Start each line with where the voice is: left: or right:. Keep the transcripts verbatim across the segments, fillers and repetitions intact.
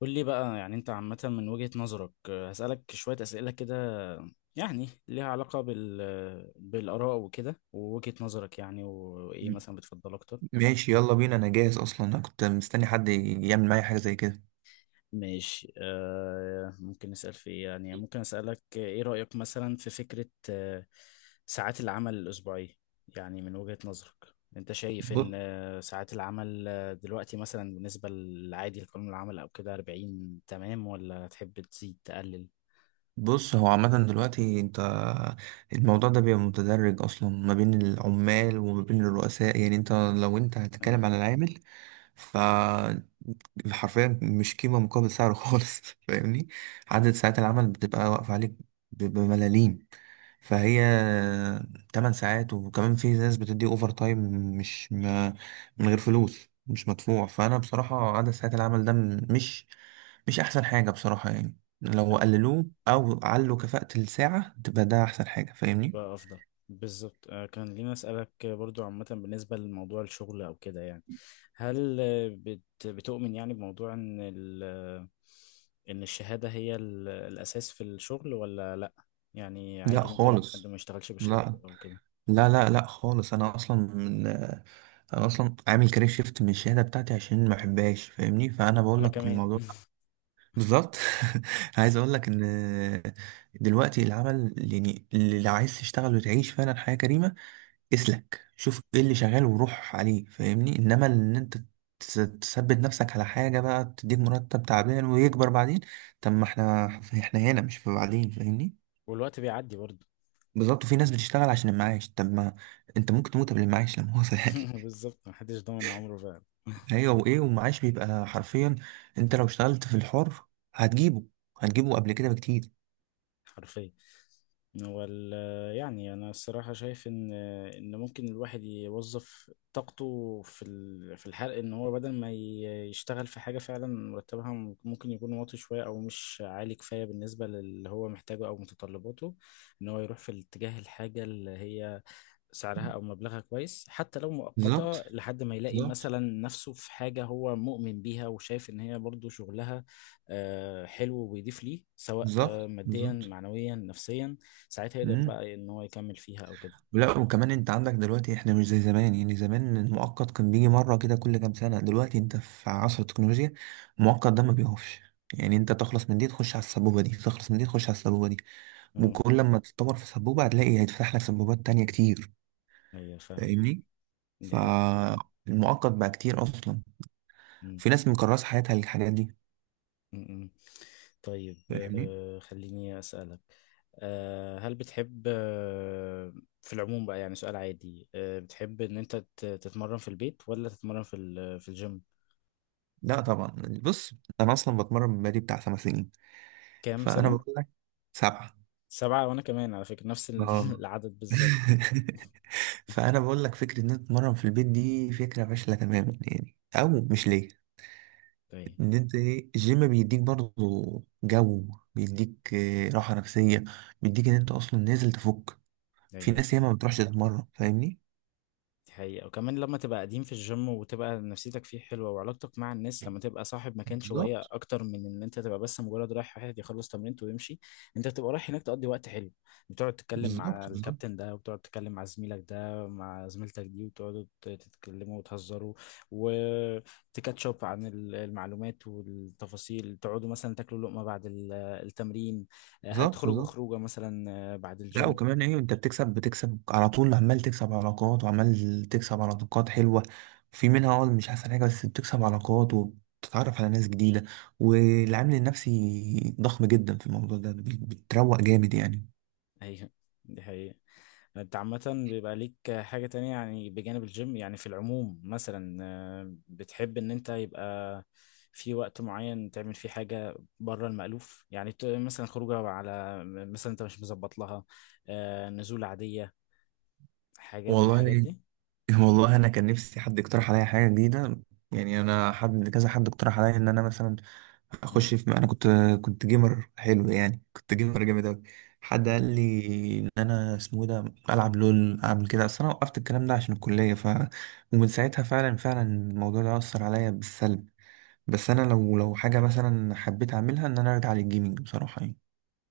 left: قول لي بقى يعني انت عامة من وجهة نظرك آه، هسألك شوية أسئلة كده يعني ليها علاقة بال آه، بالآراء وكده ووجهة نظرك يعني وإيه مثلا بتفضل أكتر.
right: ماشي، يلا بينا. انا جاهز اصلا، انا كنت مستني حد يعمل معايا حاجه زي كده.
left: ماشي آه، ممكن نسأل في إيه يعني ممكن أسألك آه، إيه رأيك مثلا في فكرة آه ساعات العمل الأسبوعية؟ يعني من وجهة نظرك انت شايف ان
right: بص،
left: آه، ساعات العمل آه، دلوقتي مثلا بالنسبة للعادي لقانون العمل او كده أربعين تمام ولا تحب تزيد تقلل؟
right: بص هو عامه دلوقتي انت، الموضوع ده بيبقى متدرج اصلا ما بين العمال وما بين الرؤساء. يعني انت لو انت
left: اي،
right: هتتكلم على العامل، حرفيا مش قيمة مقابل سعره خالص فاهمني؟ عدد ساعات العمل بتبقى واقفة عليك ب- بملاليم. فهي 8 ساعات، وكمان في ناس بتدي اوفر تايم مش ما من غير فلوس، مش مدفوع. فانا بصراحة عدد ساعات العمل ده م- مش مش احسن حاجة بصراحة. يعني لو قللوه او علوا كفاءة الساعة تبقى ده احسن حاجة، فاهمني؟
left: يبقى افضل. بالظبط آه، كان لينا اسالك برضو عامه بالنسبه لموضوع الشغل او كده يعني هل آه، بت- بتؤمن يعني بموضوع ان ال آه، ان الشهاده هي ال- الاساس في الشغل ولا لا؟ يعني
right: لا لا
left: عادي ممكن حد
right: خالص،
left: ما يشتغلش بشهادته
right: لا
left: او كده.
right: لا لا لا خالص. انا اصلا من انا اصلا عامل كارير شيفت من الشهاده بتاعتي عشان ما بحبهاش، فاهمني؟ فانا بقول
left: انا
right: لك
left: كمان.
right: الموضوع بالظبط. عايز اقول لك ان دلوقتي العمل، يعني اللي لو عايز تشتغل وتعيش فعلا حياه كريمه، اسلك شوف ايه اللي شغال وروح عليه، فاهمني؟ انما ان انت تس- تثبت نفسك على حاجه بقى تديك مرتب تعبان ويكبر بعدين، طب ما احنا احنا هنا مش في بعدين، فاهمني؟
left: والوقت بيعدي برضو.
right: بالظبط. وفي ناس بتشتغل عشان المعاش، طب ما انت ممكن تموت قبل المعاش، لا مؤاخذة يعني.
left: بالظبط، محدش ضامن عمره
right: ايوه. وايه، والمعاش بيبقى حرفيا انت لو اشتغلت في الحر هتجيبه هتجيبه قبل كده بكتير.
left: حرفيا. وال يعني انا الصراحه شايف ان ان ممكن الواحد يوظف طاقته في ال- في الحرق ان هو بدل ما ي- يشتغل في حاجه فعلا مرتبها ممكن يكون واطي شويه او مش عالي كفايه بالنسبه للي هو محتاجه او متطلباته. ان هو يروح في الاتجاه الحاجه اللي هي سعرها او مبلغها كويس حتى لو
right: بالظبط
left: مؤقته لحد ما يلاقي
right: بالظبط،
left: مثلا نفسه في حاجه هو مؤمن بيها وشايف ان هي برضو شغلها آه، حلو وبيضيف ليه سواء آه،
right: بالظبط
left: ماديا
right: بالظبط.
left: معنويا نفسيا. ساعتها يقدر
right: امم.
left: بقى ان هو يكمل فيها او كده.
right: لا، وكمان انت عندك دلوقتي احنا مش زي زمان. يعني زمان المؤقت كان بيجي مرة كده كل كام سنة، دلوقتي انت في عصر التكنولوجيا، المؤقت ده ما بيقفش. يعني انت تخلص من دي تخش على السبوبة دي، تخلص من دي تخش على السبوبة دي،
left: اه.
right: وكل لما تتطور في سبوبة هتلاقي هيتفتح لك سبوبات تانية كتير،
left: ايوه فاهم.
right: فاهمني؟
left: دي حقيقة.
right: فالمعقد بقى كتير اصلا،
left: مم،
right: في ناس مكرسه حياتها للحاجات دي،
left: مم، مم. طيب
right: فاهمني؟
left: آه، خليني اسالك آه، هل بتحب آه، في العموم بقى يعني سؤال عادي آه، بتحب ان انت تت- تتمرن في البيت ولا تتمرن في ال- في الجيم؟
right: لا طبعا. بص، انا اصلا بتمرن بقالي بتاع خمس سنين.
left: كام
right: فانا
left: سنة؟
right: بقول لك سبعه.
left: سبعة، وأنا كمان على فكرة نفس ال-
right: اه.
left: العدد بالظبط.
right: فانا بقول لك فكره ان انت تتمرن في البيت دي فكره فاشله تماما، يعني او مش ليه.
left: أيوة.
right: ان انت ايه، الجيم بيديك برضه جو، بيديك آه، راحه نفسيه، بيديك ان انت اصلا نازل تفك. في
left: أيوة
right: ناس ياما
left: فاهم.
right: ما بتروحش تتمرن، فاهمني؟
left: دي حقيقة، وكمان لما تبقى قديم في الجيم وتبقى نفسيتك فيه حلوة وعلاقتك مع الناس، لما تبقى صاحب مكان شوية
right: بالظبط
left: أكتر من إن أنت تبقى بس مجرد رايح واحد يخلص تمرينته ويمشي. أنت بتبقى رايح هناك تقضي وقت حلو، بتقعد تتكلم مع
right: بالظبط، بالظبط
left: الكابتن ده، وبتقعد تتكلم مع زميلك ده، مع زميلتك دي، وتقعدوا ت- تتكلموا وتهزروا وتكاتشب عن ال- المعلومات والتفاصيل، تقعدوا مثلا تاكلوا لقمة بعد ال- التمرين،
right: بالظبط
left: هتخرجوا
right: بالظبط.
left: خروجة مثلا بعد
right: لا،
left: الجيم.
right: وكمان ايه، انت بتكسب، بتكسب على طول، عمال تكسب علاقات، وعمال تكسب علاقات حلوة. في منها اه مش احسن حاجة، بس بتكسب علاقات وبتتعرف على ناس جديدة. والعامل النفسي ضخم جدا في الموضوع ده. بت- بتروق جامد يعني.
left: أيوه، دي حقيقة. انت عامة بيبقى ليك حاجة تانية يعني بجانب الجيم، يعني في العموم مثلا آه، بتحب ان انت يبقى في وقت معين تعمل فيه حاجة بره المألوف؟ يعني ت- مثلا خروجة على مثلا انت مش مظبط لها، آه، نزول عادية، حاجة من مم. الحاجات
right: والله،
left: دي.
right: والله انا كان نفسي حد يقترح عليا حاجة جديدة. يعني انا حد كذا، حد اقترح عليا ان انا مثلا
left: مم.
right: اخش في، انا كنت كنت جيمر حلو، يعني كنت جيمر جامد اوي. حد قال لي ان انا اسمه إيه ده العب لول، اعمل كده. اصل انا وقفت الكلام ده عشان الكليه، ف ومن ساعتها فعلا فعلا الموضوع ده اثر عليا بالسلب. بس انا
left: ايوه،
right: لو، لو حاجه مثلا حبيت اعملها ان انا ارجع للجيمنج بصراحه يعني.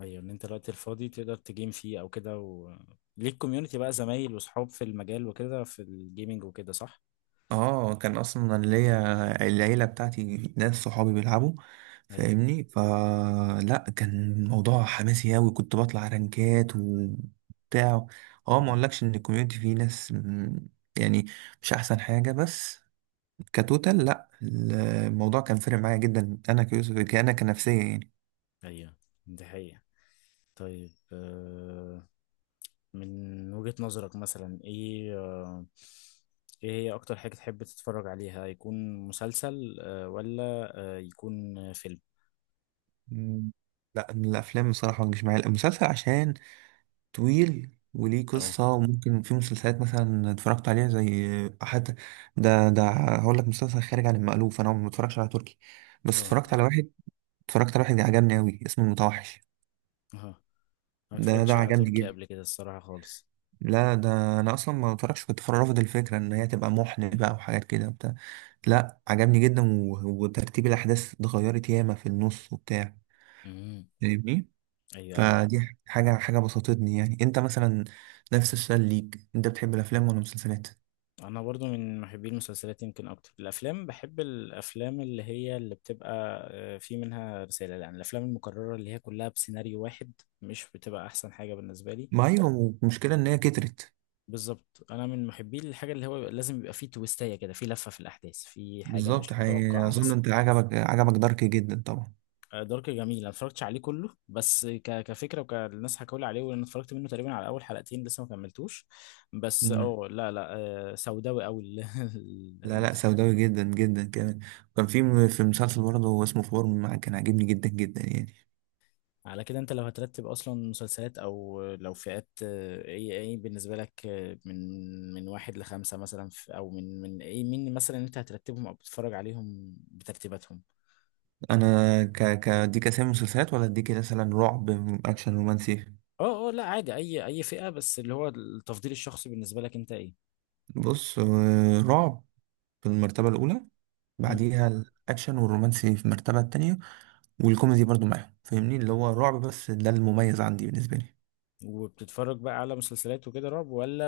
left: ايوه، ان انت الوقت الفاضي تقدر تجيم فيه او كده، و... ليك كوميونتي بقى، زمايل وصحاب في المجال وكده في الجيمينج وكده، صح؟
right: اه، كان اصلا أنا ليا العيله بتاعتي، ناس صحابي بيلعبوا،
left: ايوه.
right: فاهمني؟ فلا كان الموضوع حماسي اوي، كنت بطلع رانكات وبتاع. اه، ما
left: مم.
right: اقولكش ان الكوميونتي فيه ناس م- يعني مش احسن حاجه، بس كتوتال لا الموضوع كان فارق معايا جدا. انا كيوسف، انا كنفسيه يعني.
left: ايوه، دي حقيقة. طيب آه، من وجهة نظرك مثلا ايه آه، ايه هي اكتر حاجة تحب تتفرج عليها؟ يكون مسلسل آه، ولا آه، يكون فيلم؟
right: م. لا الافلام بصراحه ما بتجيش معايا، المسلسل عشان طويل وليه
left: اه،
right: قصة، وممكن في مسلسلات مثلا اتفرجت عليها زي حتى، ده ده هقول لك مسلسل خارج عن المألوف، أنا ما بتفرجش على تركي، بس
left: اه،
right: اتفرجت
left: بتفرج.
right: على واحد، اتفرجت على واحد عجبني أوي اسمه المتوحش.
left: اه، ما
right: ده ده
left: اتفرجتش على، بحب
right: عجبني
left: تركي قبل
right: جدا.
left: الفيلم كده، الصراحة خالص.
right: لا، ده أنا أصلا ما بتفرجش، كنت فر- رافض الفكرة إن هي تبقى محن بقى وحاجات كده وبتاع. لا عجبني جدا و- وترتيب الأحداث اتغيرت ياما في النص وبتاع،
left: امم.
right: فاهمني؟
left: ايوه، ايوه،
right: فدي حاجة، حاجة بسطتني يعني. أنت مثلا، نفس السؤال ليك، أنت بتحب الأفلام ولا المسلسلات؟
left: انا برضو من محبي المسلسلات. يمكن اكتر، الافلام بحب الافلام اللي هي اللي بتبقى آه، في منها رسالة، يعني الافلام المكررة اللي هي كلها بسيناريو واحد مش بتبقى احسن حاجة بالنسبة لي.
right: ما ايوه المشكلة ان هي كترت.
left: بالظبط، انا من محبي الحاجه اللي هو لازم يبقى فيه تويستايه كده، فيه لفه في الاحداث، فيه حاجه
right: بالظبط.
left: مش
right: حقيقي
left: متوقعه
right: اظن
left: مثلا.
right: انت عجبك عجبك دارك جدا طبعا.
left: آه، دارك جميل، انا اتفرجتش عليه كله بس ك... كفكره وكالناس حكوا لي عليه، وانا اتفرجت منه تقريبا على اول حلقتين، لسه ما كملتوش بس
right: مم.
left: اه، لا لا، آه، سوداوي قوي ال- ال-
right: لا لا،
left: المس-
right: سوداوي جدا جدا كمان. كان في م- في مسلسل برضه هو اسمه فورم، كان عاجبني جدا جدا يعني.
left: على كده انت لو هترتب اصلا مسلسلات او لو فئات، آه، ايه ايه بالنسبه لك آه، من من واحد لخمسه مثلا في- او من من ايه، مين مثلا انت هترتبهم او بتتفرج عليهم بترتيباتهم؟
right: انا ك ك اديك اسامي مسلسلات ولا اديك مثلا رعب، اكشن، رومانسي؟
left: اه اه، لا عادي اي اي فئة، بس اللي هو التفضيل الشخصي بالنسبة لك انت ايه؟
right: بص، آه، رعب في المرتبة الاولى،
left: مم.
right: بعديها الاكشن والرومانسي في المرتبة التانية. والكوميدي برضه معاهم، فاهمني؟ اللي هو رعب بس، ده المميز عندي بالنسبة لي.
left: وبتتفرج بقى على مسلسلات وكده رعب، ولا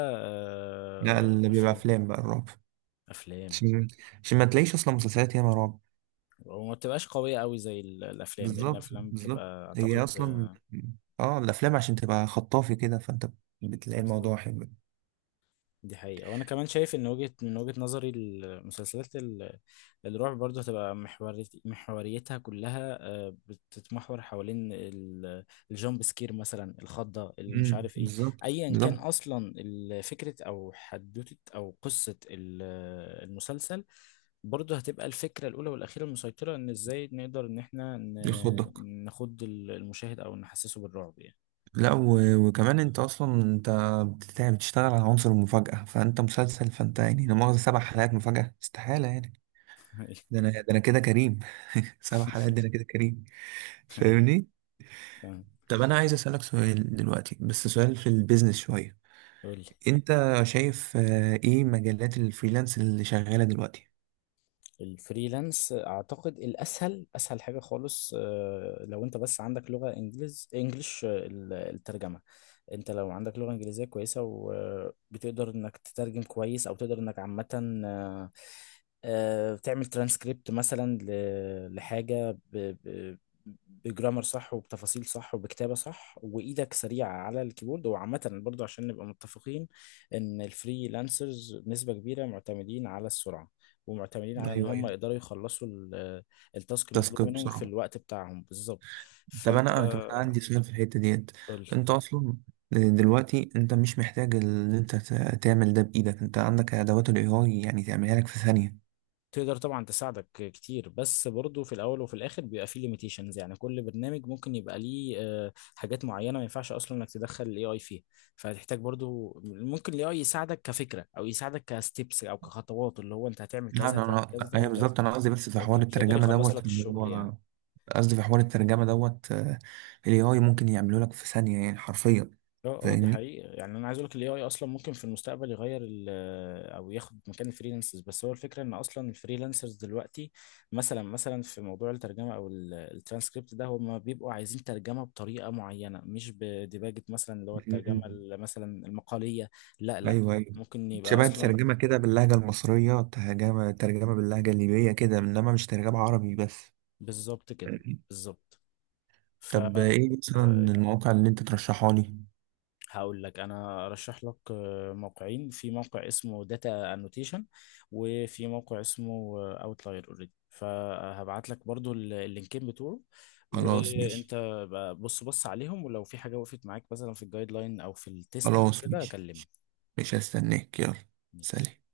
right: لا
left: آه،
right: اللي بيبقى
left: افلام؟
right: افلام بقى الرعب.
left: افلام،
right: عشان، عشان ما تلاقيش اصلا مسلسلات ياما رعب.
left: وما بتبقاش قوية قوي زي ال- الافلام، لان
right: بالظبط
left: الافلام
right: بالظبط.
left: بتبقى
right: هي
left: اعتقد.
right: اصلا اه الافلام عشان تبقى خطافي كده، فانت بتلاقي
left: بالظبط،
right: الموضوع حلو.
left: دي حقيقة، وأنا كمان شايف إن وجهة من وجهة نظري المسلسلات ال- الرعب برضه هتبقى محوريت- محوريتها كلها آه، بتتمحور حوالين ال- الجامب سكير مثلا، الخضة، اللي مش
right: امم.
left: عارف إيه.
right: بالظبط
left: أيا كان
right: بالظبط.
left: أصلا ال- فكرة أو حدوتة أو قصة ال- المسلسل برضه هتبقى الفكرة الأولى والأخيرة المسيطرة إن إزاي نقدر إن إحنا
right: يخضك.
left: ن- نخض المشاهد أو نحسسه بالرعب يعني.
right: لا، و... وكمان انت اصلا انت بتت- بتشتغل على عنصر المفاجأة. فانت مسلسل، فانت يعني لا مؤاخذة سبع حلقات مفاجأة استحالة يعني.
left: أيوه.
right: ده انا، ده انا كده كريم. سبع حلقات ده انا كده كريم،
left: أيوه
right: فاهمني؟
left: فاهم.
right: طب انا عايز اسألك سؤال دلوقتي، بس سؤال في البيزنس شوية.
left: قولي.
right: انت شايف آه، ايه مجالات الفريلانس اللي شغاله دلوقتي؟
left: الفريلانس اعتقد الاسهل، اسهل حاجه خالص آه، لو انت بس عندك لغه انجليز انجليش، آه، ال- الترجمه. انت لو عندك لغه انجليزيه كويسه وبتقدر انك تترجم كويس، او تقدر انك عامه آه، آه، تعمل ترانسكريبت مثلا ل- لحاجه ب- ب- بجرامر صح وبتفاصيل صح وبكتابه صح، وايدك سريعه على الكيبورد. وعامه برضو عشان نبقى متفقين ان الفريلانسرز نسبه كبيره معتمدين على السرعه ومعتمدين على ان
right: ايوه
left: هم
right: ايوه،
left: يقدروا يخلصوا ال- التاسك المطلوب
right: تاسك
left: منهم في
right: بسرعه.
left: الوقت بتاعهم بالظبط.
right: طب
left: فانت،
right: انا، انا، طب انا عندي سؤال في الحته ديت.
left: قول.
right: انت اصلا دلوقتي انت مش محتاج ان انت ت- تعمل ده بايدك، انت عندك ادوات الاي اي يعني تعملها لك في ثانيه.
left: تقدر طبعا، تساعدك كتير، بس برضو في الاول وفي الاخر بيبقى فيه ليميتيشنز، يعني كل برنامج ممكن يبقى ليه آه، حاجات معينه ما ينفعش اصلا انك تدخل الاي اي فيها. فهتحتاج برضو، ممكن الاي اي يساعدك كفكره او يساعدك كستبس او كخطوات، اللي هو انت هتعمل
right: لا
left: كذا،
right: انا،
left: هتعمل
right: انا
left: كذا،
right: ايوه
left: هتعمل كذا،
right: بالظبط، انا قصدي بس في حوار
left: لكن مش هيقدر
right: الترجمه
left: يخلص
right: دوت،
left: لك
right: اللي
left: الشغل
right: هو
left: يعني.
right: قصدي في حوار الترجمه دوت، الاي اي ممكن يعمله لك في ثانيه يعني حرفيا،
left: اه اه، دي
right: فاهمني؟
left: حقيقة. يعني انا عايز اقول لك الاي اي اصلا ممكن في المستقبل يغير ال آه، او ياخد مكان الفريلانسرز، بس هو الفكرة ان اصلا الفريلانسرز دلوقتي مثلا مثلا في موضوع الترجمة او ال- الترانسكريبت ده هم بيبقوا عايزين ترجمة بطريقة معينة مش بديباجة مثلا اللي هو الترجمة
right: مم.
left: ال- مثلا المقالية. لا لا،
right: ايوه ايوه.
left: ممكن يبقى
right: شبه
left: اصلا
right: الترجمة
left: فريلانسرز.
right: كده باللهجة المصرية، ترجمة، ترجمة باللهجة الليبية كده، إنما مش ترجمة عربي بس.
left: بالظبط كده. بالظبط. ف
right: طب إيه مثلا
left: آه،
right: المواقع اللي أنت ترشحها لي؟
left: هقول لك، انا ارشح لك آه، موقعين، في موقع اسمه داتا انوتيشن، وفي موقع اسمه اوتلاير اوريدي، فهبعت لك برضو ال- اللينكين بتوعه.
right: خلاص ماشي.
left: وانت بقى بص بص عليهم، ولو في حاجة وقفت معاك مثلا في الجايد لاين او في التيست او
right: خلاص
left: كده
right: ماشي،
left: كلمني.
right: مش هستناك، يلا سلام.